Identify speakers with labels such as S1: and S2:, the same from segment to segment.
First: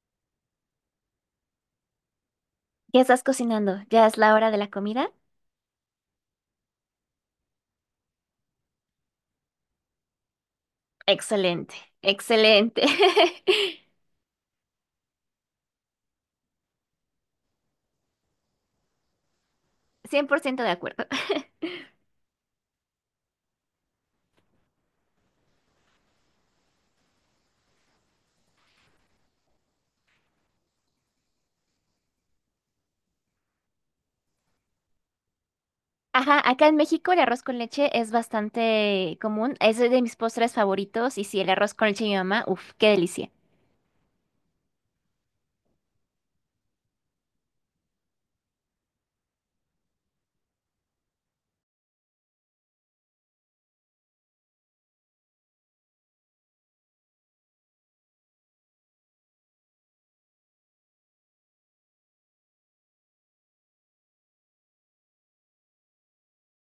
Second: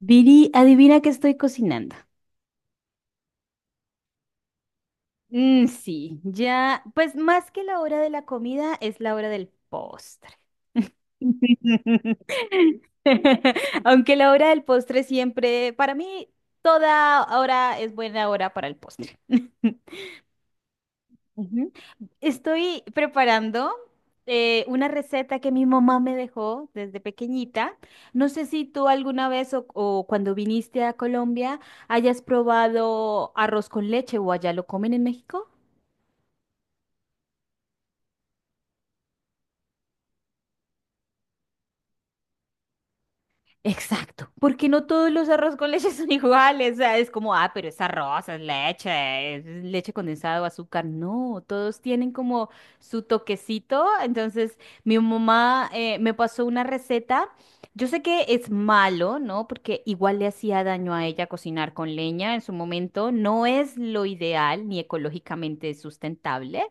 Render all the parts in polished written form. S1: Viri, adivina qué estoy cocinando.
S2: ¿Ya estás cocinando? ¿Ya es la hora de la comida?
S1: Sí, ya, pues más que la hora de la comida es la hora del postre.
S2: Excelente, excelente.
S1: Aunque la hora del postre siempre, para mí, toda hora es buena hora para el postre.
S2: 100% de acuerdo.
S1: Ujú. Estoy preparando una receta que mi mamá me dejó desde pequeñita. No sé si tú alguna vez o cuando viniste a Colombia hayas probado arroz con leche o allá lo comen en México.
S2: Ajá, acá en México el arroz con leche es bastante común. Es de mis postres favoritos. Y sí, el arroz con leche de mi mamá, uff, qué delicia.
S1: Exacto, porque no todos los arroz con leche son iguales, o sea, es como, ah, pero es arroz, es leche condensada o azúcar, no, todos tienen como su toquecito, entonces mi mamá me pasó una receta, yo sé que es malo, ¿no? Porque igual le hacía daño a ella cocinar con leña en su momento, no es lo ideal ni ecológicamente sustentable,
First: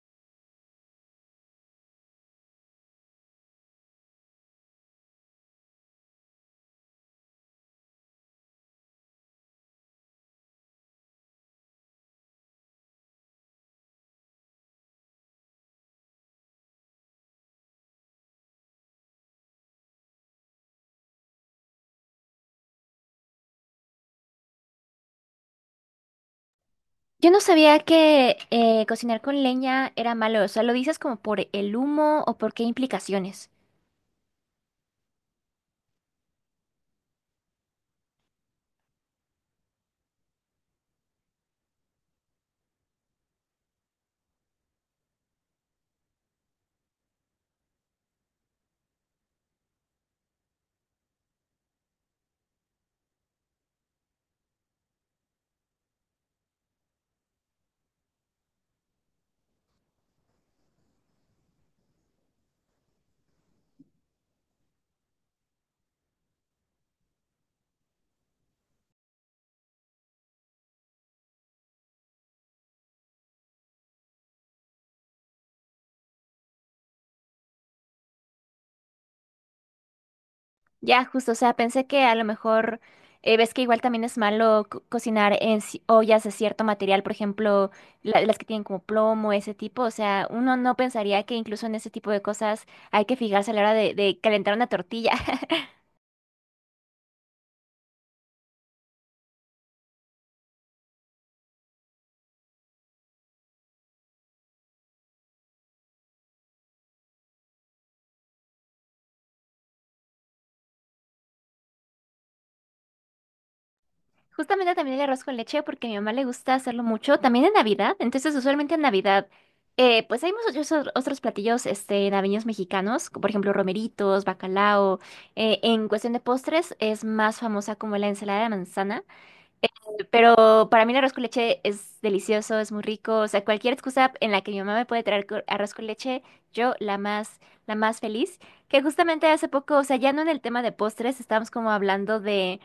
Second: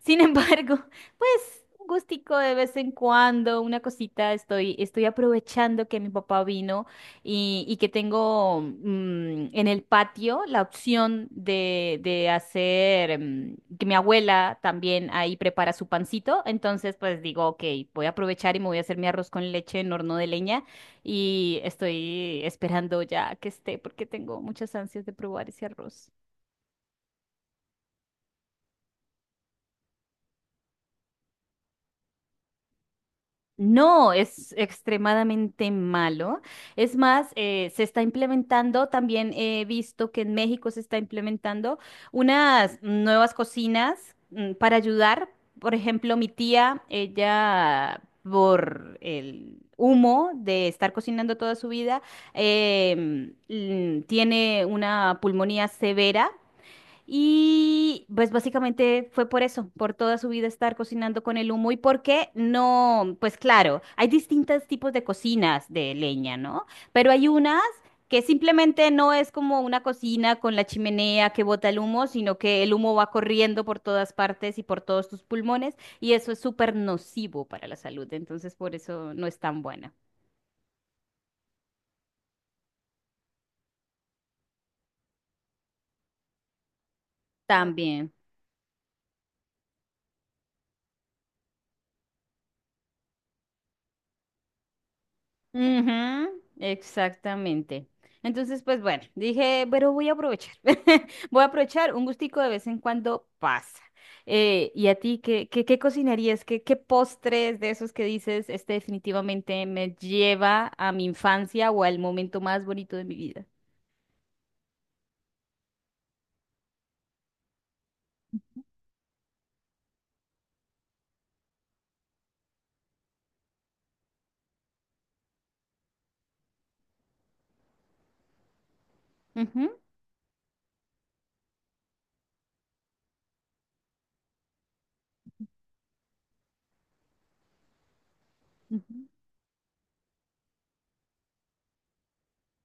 S1: sin embargo... Pues un gustico de vez en cuando, una cosita, estoy aprovechando que mi papá vino y que tengo en el patio la opción de hacer, que mi abuela también ahí prepara su pancito, entonces pues digo, ok, voy a aprovechar y me voy a hacer mi arroz con leche en horno de leña y estoy esperando ya que esté porque tengo muchas ansias de probar ese arroz.
S2: Yo no sabía que cocinar con leña era malo. O sea, ¿lo dices como por el humo o por qué implicaciones?
S1: No, es extremadamente malo. Es más, se está implementando, también he visto que en México se está implementando unas nuevas cocinas para ayudar. Por ejemplo, mi tía, ella por el humo de estar cocinando toda su vida, tiene una pulmonía severa. Y pues básicamente fue por eso, por toda su vida estar cocinando con el humo y por qué no, pues claro, hay distintos tipos de cocinas de leña, ¿no? Pero hay unas que simplemente no es como una cocina con la chimenea que bota el humo, sino que el humo va corriendo por todas partes y por todos tus pulmones y eso es súper nocivo para la salud, entonces por eso no es tan buena.
S2: Ya, justo, o sea, pensé que a lo mejor ves que igual también es malo cocinar en ollas de cierto material, por ejemplo,
S1: También.
S2: las que tienen como plomo, ese tipo, o sea, uno no pensaría que incluso en ese tipo de cosas hay que fijarse a la hora de calentar una tortilla.
S1: Ujú, exactamente. Entonces, pues bueno, dije, pero voy a aprovechar. Voy a aprovechar un gustico de vez en cuando pasa. ¿Y a ti qué cocinarías? Qué postres de esos que dices, este definitivamente me lleva a mi infancia o al momento más bonito de mi vida?
S2: Justamente también el arroz con leche, porque a mi mamá le gusta hacerlo mucho, también en Navidad, entonces usualmente en Navidad, pues hay muchos otros platillos este, navideños mexicanos, como por ejemplo romeritos, bacalao, en cuestión de postres es más famosa como la ensalada de manzana.
S1: Ujú,
S2: Pero para mí el arroz con leche es delicioso, es muy rico. O sea, cualquier excusa en la que mi mamá me puede traer arroz con leche, yo la más feliz. Que
S1: ujú,
S2: justamente hace poco, o sea, ya no en el tema de postres, estábamos como hablando de,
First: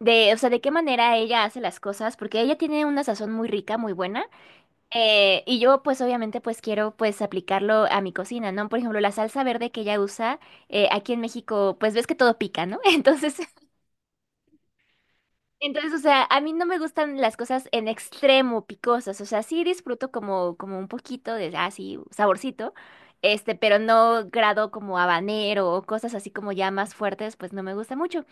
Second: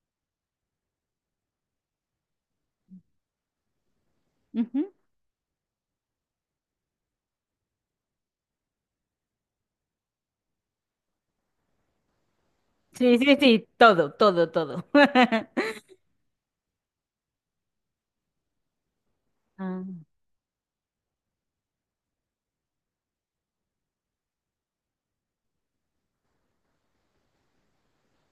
S2: o sea, de qué manera ella hace las cosas, porque ella tiene una sazón muy rica, muy buena.
S1: ujú.
S2: Y yo, pues, obviamente, pues quiero, pues, aplicarlo a mi cocina, ¿no? Por ejemplo, la salsa verde que ella usa, aquí en México, pues ves que todo pica, ¿no?
S1: Sí,
S2: Entonces,
S1: sí, sí, todo, todo, todo.
S2: entonces, o sea, a mí no me gustan las cosas en extremo picosas, o sea, sí
S1: Ah,
S2: disfruto como, como un poquito de, así saborcito, este, pero no grado como habanero o cosas así como ya más fuertes, pues no me gusta mucho.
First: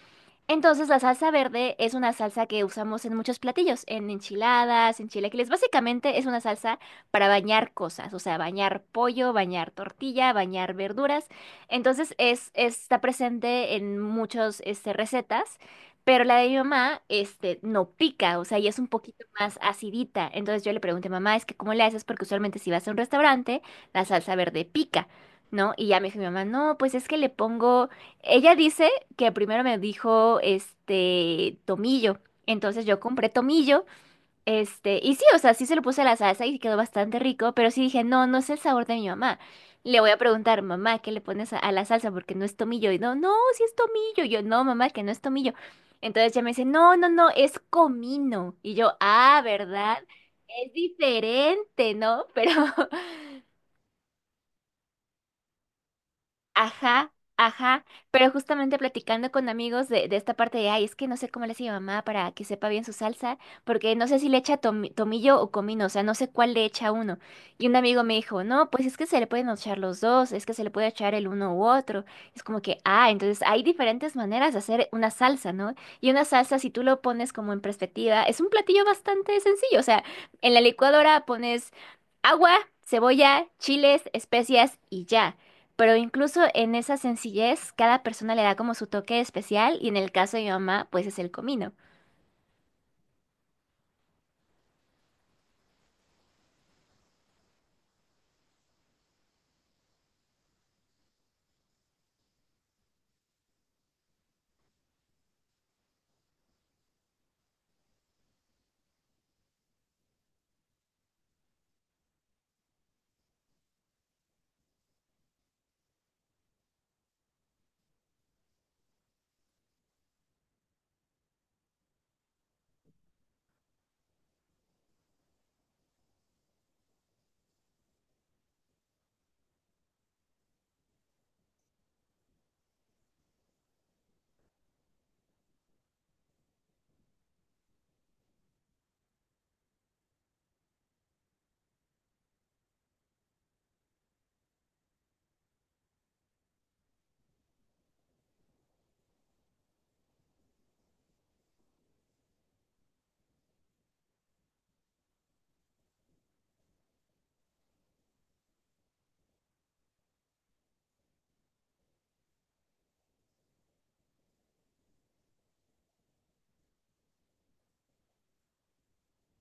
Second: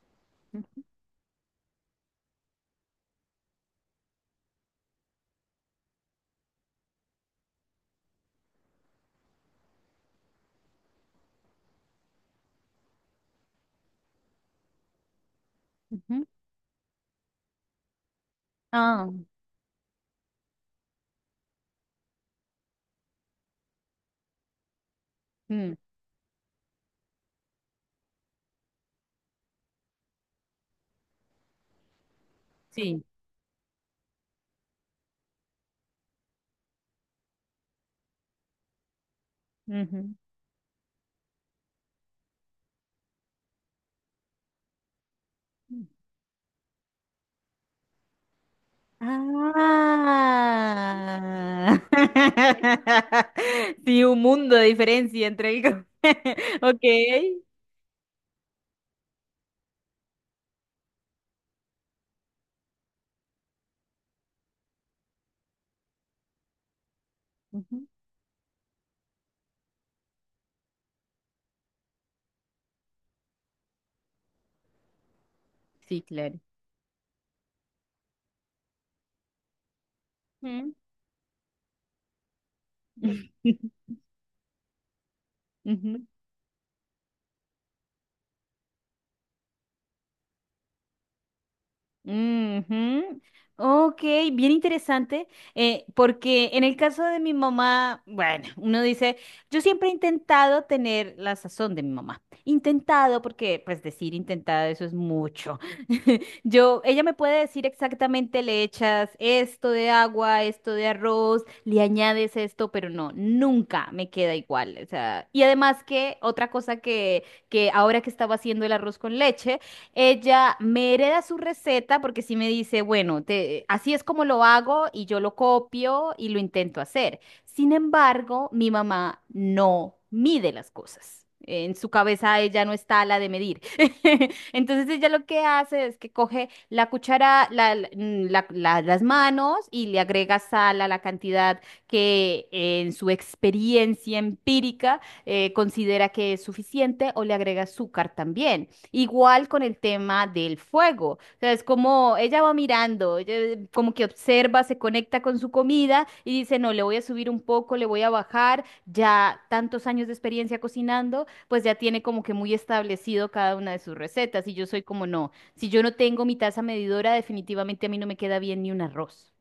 S2: Entonces, la salsa verde es una salsa que usamos en muchos platillos, en enchiladas, en chilaquiles. Básicamente es una salsa para bañar cosas, o sea, bañar pollo, bañar tortilla, bañar verduras. Entonces, es, está presente en muchas este, recetas, pero
S1: ujú.
S2: la de mi mamá este, no pica, o sea, y es un
S1: Ah,
S2: poquito más acidita. Entonces, yo le pregunté, mamá, es que ¿cómo le haces? Porque usualmente si vas a un restaurante, la salsa verde pica,
S1: mm,
S2: ¿no? Y ya me dijo mi mamá, no, pues es que le pongo... Ella dice que primero me dijo este tomillo. Entonces yo
S1: sí.
S2: compré tomillo, este, y sí, o sea, sí se lo puse a la salsa y quedó bastante rico, pero sí dije, no, no es el sabor de mi mamá. Le voy
S1: Ujú.
S2: a preguntar, mamá, ¿qué le pones a la salsa? Porque no es tomillo. Y no, no, sí es tomillo. Y yo, no, mamá, que no es tomillo. Entonces ella me dice, no, no, no, es comino. Y yo, ah, ¿verdad? Es
S1: Ah.
S2: diferente, ¿no? Pero
S1: Sí, un mundo de diferencia entre el... co- Ok.
S2: Ajá, ajá, pero justamente platicando con amigos de esta parte de, ay, es que no sé cómo le hace mi mamá para que sepa bien su salsa, porque no sé si le echa tomillo o comino, o sea, no sé cuál le echa uno. Y un
S1: Ujú.
S2: amigo me dijo, no, pues es que se le pueden echar los dos, es que se le puede echar el uno u otro. Es como que, ah, entonces hay diferentes maneras de hacer una salsa, ¿no?
S1: Sí,
S2: Y una
S1: claro.
S2: salsa, si tú lo pones como en perspectiva, es un platillo bastante sencillo, o sea, en la
S1: Mm.
S2: licuadora pones agua, cebolla, chiles, especias y ya. Pero
S1: Ujú.
S2: incluso en esa sencillez, cada persona le da como su toque especial y en el caso de mi mamá, pues es el comino.
S1: Ujú. Ok, bien interesante, porque en el caso de mi mamá, bueno, uno dice, yo siempre he intentado tener la sazón de mi mamá. Intentado, porque pues decir intentado eso es mucho. Yo, ella me puede decir exactamente, le echas esto de agua, esto de arroz, le añades esto, pero no, nunca me queda igual. O sea, y además que otra cosa que ahora que estaba haciendo el arroz con leche, ella me hereda su receta porque sí me dice, bueno, te- así es como lo hago y yo lo copio y lo intento hacer. Sin embargo, mi mamá no mide las cosas. En su cabeza ella no está la de medir. Entonces ella lo que hace es que coge la cuchara, las manos y le agrega sal a la cantidad que en su experiencia empírica considera que es suficiente o le agrega azúcar también. Igual con el tema del fuego. O sea, es como ella va mirando, ella como que observa, se conecta con su comida y dice, no, le voy a subir un poco, le voy a bajar. Ya tantos años de experiencia cocinando, pues ya tiene como que muy establecido cada una de sus recetas. Y yo soy como, no, si yo no tengo mi taza medidora, definitivamente a mí no me queda bien ni un arroz.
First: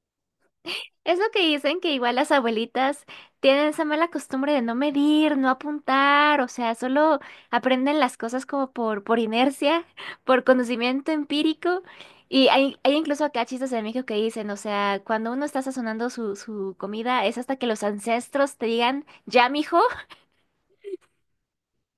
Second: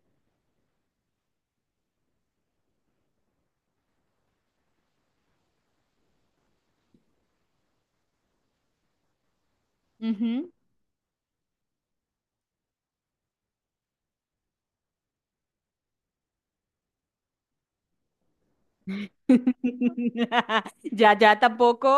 S2: Es lo que dicen que igual las abuelitas tienen esa mala costumbre de no medir, no apuntar, o sea, solo aprenden las cosas como por inercia, por
S1: Ujú.
S2: conocimiento empírico. Y hay incluso acá chistes de México que dicen, o sea, cuando uno está sazonando su, su comida, es hasta que los ancestros te digan, ya, mijo.
S1: Ya, ya tampoco.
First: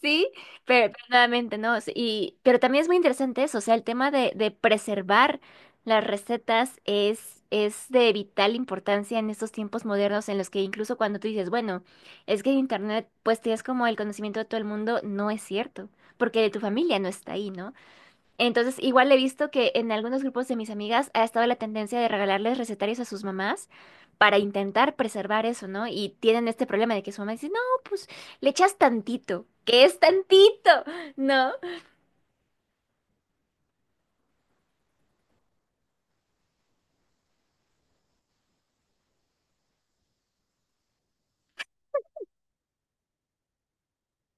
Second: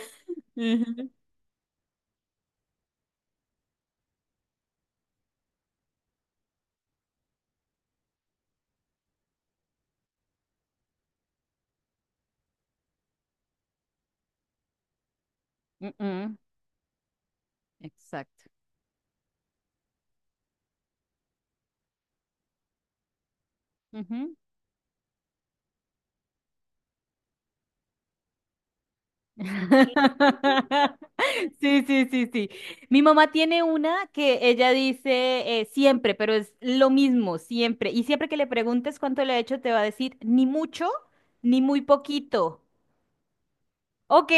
S2: Sí, pero
S1: Ujú.
S2: nuevamente, ¿no? Sí, y, pero también es muy interesante eso, o sea, el tema de preservar las recetas es de vital importancia en estos tiempos modernos en los que incluso cuando tú dices, bueno, es que en Internet pues tienes como el conocimiento de todo el mundo, no es cierto,
S1: Mm, mm.
S2: porque tu familia no está ahí, ¿no?
S1: Exacto.
S2: Entonces, igual he visto que en algunos grupos de mis amigas ha estado la tendencia de regalarles recetarios a sus mamás para intentar preservar eso, ¿no? Y tienen este problema de que su mamá dice, no, pues le echas tantito, que es tantito, ¿no?
S1: Sí, sí, sí, sí. Mi mamá tiene una que ella dice siempre, pero es lo mismo, siempre. Y siempre que le preguntes cuánto le ha hecho, te va a decir ni mucho, ni muy poquito. Ok,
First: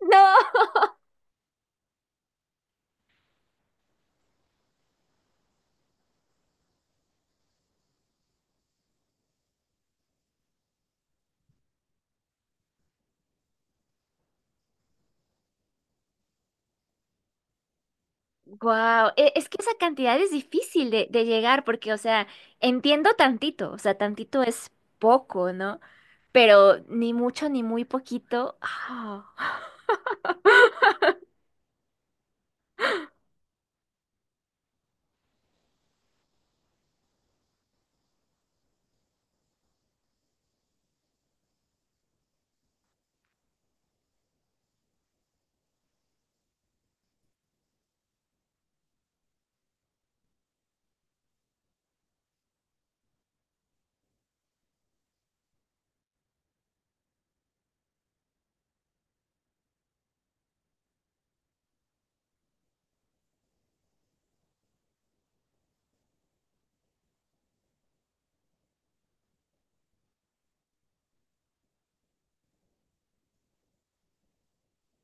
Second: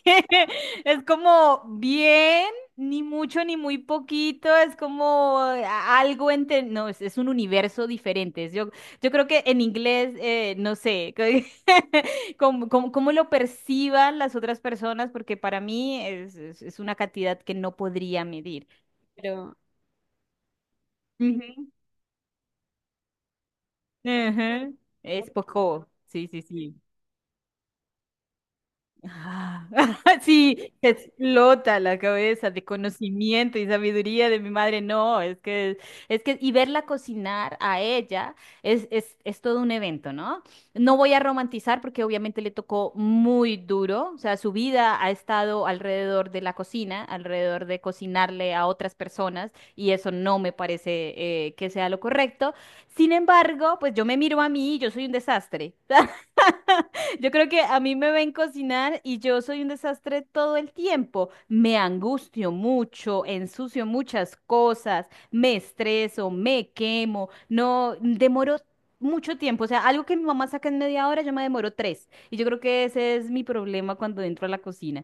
S2: No.
S1: es como bien, ni mucho ni muy poquito, es como a- algo entre, no, es un universo diferente. Es- Yo creo que en inglés, no sé, cómo, cómo lo perciban las otras personas, porque para mí es una cantidad que no podría medir.
S2: Wow, es que
S1: Pero,
S2: esa cantidad es difícil de llegar
S1: ujú,
S2: porque, o sea, entiendo tantito, o sea, tantito es
S1: ujú. Es
S2: poco, ¿no?
S1: poco, sí, sí, sí.
S2: Pero ni mucho ni muy poquito. Ah.
S1: Ah, sí, te explota la cabeza de conocimiento y sabiduría de mi madre. No, es que, y verla cocinar a ella es todo un evento, ¿no? No voy a romantizar porque obviamente le tocó muy duro, o sea, su vida ha estado alrededor de la cocina, alrededor de cocinarle a otras personas, y eso no me parece que sea lo correcto. Sin embargo, pues yo me miro a mí y yo soy un desastre. Yo creo que a mí me ven cocinar y yo soy un desastre todo el tiempo. Me angustio mucho, ensucio muchas cosas, me estreso, me quemo, no demoro mucho tiempo. O sea, algo que mi mamá saca en media hora, yo me demoro tres. Y yo creo que ese es mi problema cuando entro a la cocina.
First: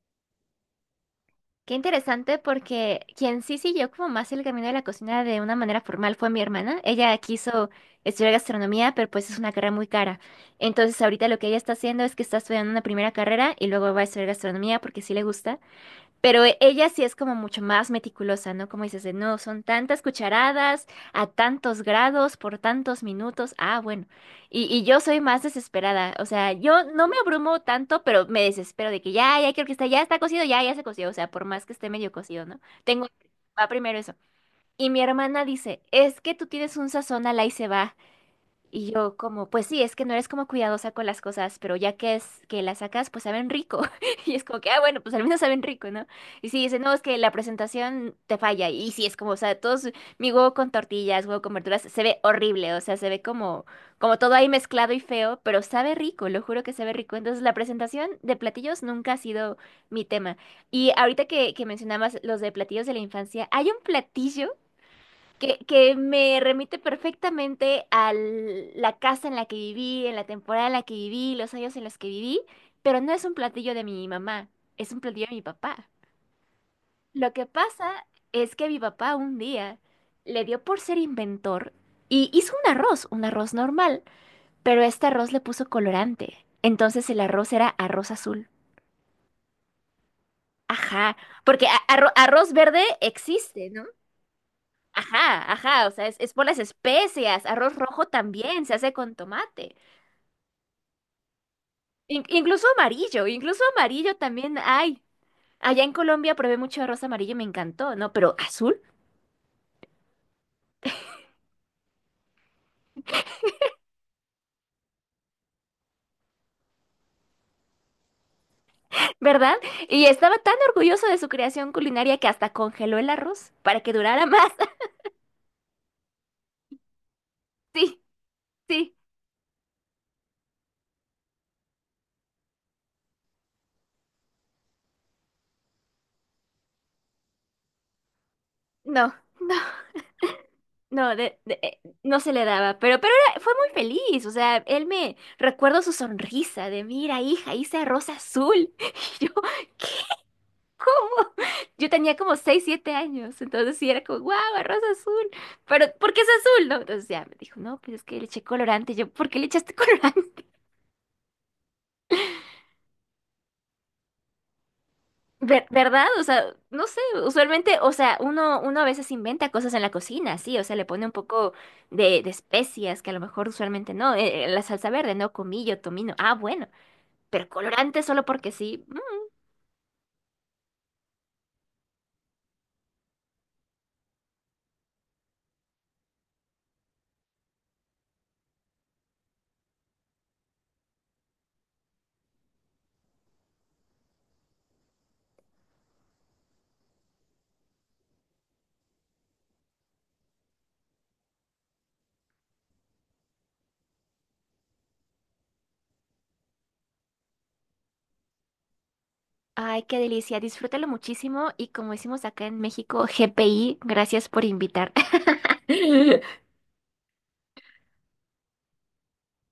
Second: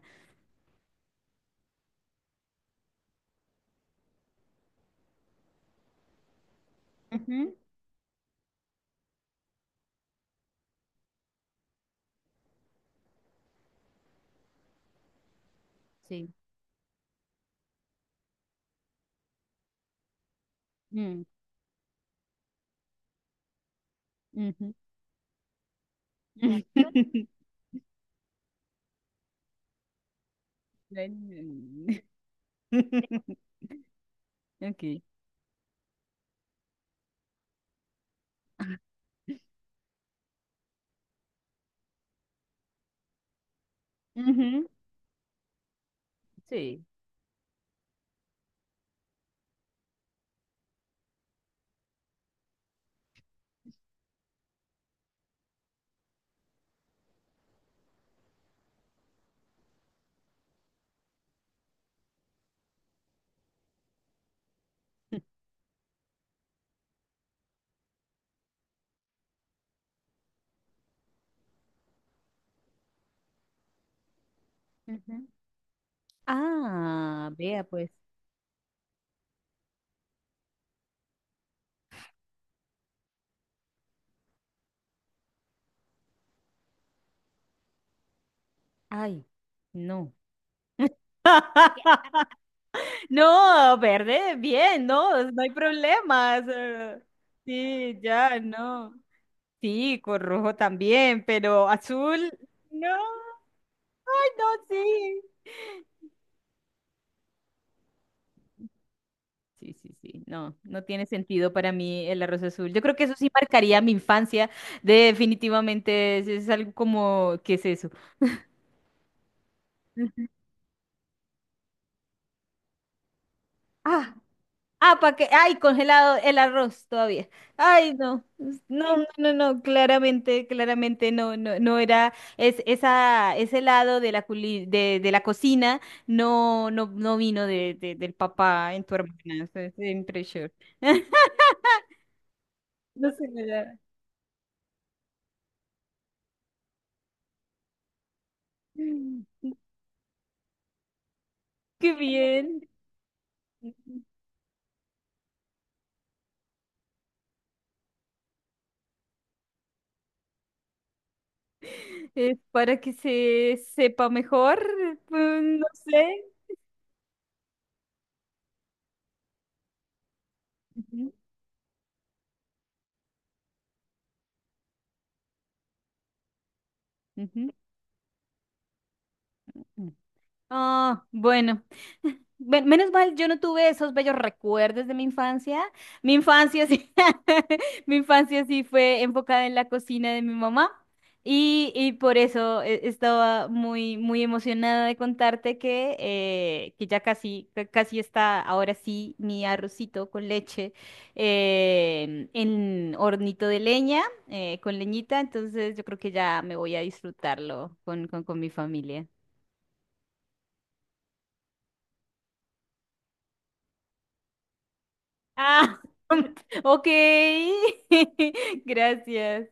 S2: Qué interesante porque quien sí siguió como más el camino de la cocina de una manera formal fue mi hermana. Ella
S1: Ujú,
S2: quiso estudiar gastronomía, pero pues es una carrera muy cara. Entonces ahorita lo que ella está haciendo es que está estudiando una primera carrera y luego va a estudiar gastronomía porque sí le gusta.
S1: sí.
S2: Pero ella sí es como mucho más meticulosa, ¿no? Como dices, de no, son tantas cucharadas,
S1: Mm,
S2: a tantos grados, por tantos minutos. Ah, bueno.
S1: ujú.
S2: Y yo soy más desesperada. O sea, yo no me abrumo tanto, pero me desespero de que ya, ya quiero que está, ya está cocido, ya, ya se coció. O sea, por más que esté medio cocido, ¿no? Tengo, va primero eso. Y mi
S1: Ok.
S2: hermana dice, es que tú tienes un sazón al ahí se va. Y yo como, pues sí, es que no eres como cuidadosa con las cosas, pero ya que es que las sacas, pues saben rico. Y es como
S1: Ujú,
S2: que, ah, bueno, pues al menos saben rico, ¿no? Y sí, dice,
S1: sí.
S2: no, es que la presentación te falla. Y sí, es como, o sea, todos, mi huevo con tortillas, huevo con verduras, se ve horrible, o sea, se ve como, como todo ahí mezclado y feo, pero sabe rico, lo juro que sabe rico. Entonces, la presentación de platillos nunca ha sido mi tema. Y ahorita que mencionabas los de platillos de la infancia, hay un platillo que me remite perfectamente a la casa en la que viví, en la temporada en la que viví, los años en los que viví, pero no es un platillo de mi mamá, es un platillo
S1: Ujú.
S2: de mi papá.
S1: Ah,
S2: Lo que
S1: vea pues.
S2: pasa es que mi papá un día le dio por ser inventor y hizo un arroz normal, pero este arroz le puso colorante. Entonces el arroz era arroz azul.
S1: Ay, no.
S2: Ajá, porque arroz verde existe,
S1: No,
S2: ¿no?
S1: verde, bien, no, no hay
S2: Ajá, ajá, o sea, es
S1: problemas.
S2: por las especias, arroz
S1: Sí,
S2: rojo
S1: ya,
S2: también se hace
S1: no.
S2: con tomate,
S1: Sí, con rojo también, pero azul, no,
S2: Incluso amarillo
S1: no,
S2: también hay.
S1: sí.
S2: Allá en Colombia probé mucho arroz amarillo, y me encantó, ¿no? Pero azul,
S1: Sí, sí, sí, no, no tiene sentido para mí el arroz azul. Yo creo que eso sí marcaría mi infancia, definitivamente, es algo como, ¿qué es eso?
S2: ¿verdad? Y estaba tan orgulloso de su creación culinaria que hasta congeló el arroz para que
S1: Ah,
S2: durara más.
S1: ah, para que, ay, congelado el arroz todavía. Ay,
S2: Sí,
S1: no,
S2: sí,
S1: no, no, no, no, claramente, claramente no era, es, esa, ese lado de la culi- de la cocina no, no, no vino de, del papá en tu
S2: no,
S1: hermana,
S2: no,
S1: eso es impresión.
S2: no, no se le daba,
S1: No
S2: pero
S1: sé,
S2: fue muy
S1: ¿verdad?
S2: feliz, o sea, él me recuerdo su sonrisa de, mira, hija, hice arroz azul.
S1: Qué
S2: Yo tenía como seis
S1: bien.
S2: siete años, entonces sí era como, wow, arroz azul, pero ¿por qué es azul? No, entonces ya me dijo, no, pues es que le eché colorante. Y yo, ¿por qué le echaste colorante?
S1: Es para que se sepa mejor, pues, no
S2: ¿Verdad? O
S1: sé.
S2: sea, no sé, usualmente, o sea, uno, uno a veces inventa cosas en la cocina, sí, o sea, le pone
S1: Ujú,
S2: un poco de especias que a lo mejor usualmente no, la salsa verde, no, comillo, tomino, ah, bueno, pero colorante solo porque sí. Mm.
S1: ujú. Ah, bueno. Menos mal, yo no tuve esos bellos recuerdos de mi infancia. Mi infancia sí, mi infancia sí fue enfocada en la cocina de mi mamá y por eso estaba muy, muy emocionada de contarte que ya casi, ca- casi está ahora sí mi arrocito con leche en hornito de leña, con leñita. Entonces yo creo que ya me voy a disfrutarlo con mi familia.
S2: Ay, qué delicia, disfrútalo muchísimo y como decimos acá en México, GPI, gracias por invitar.
S1: Ah, ok. Gracias.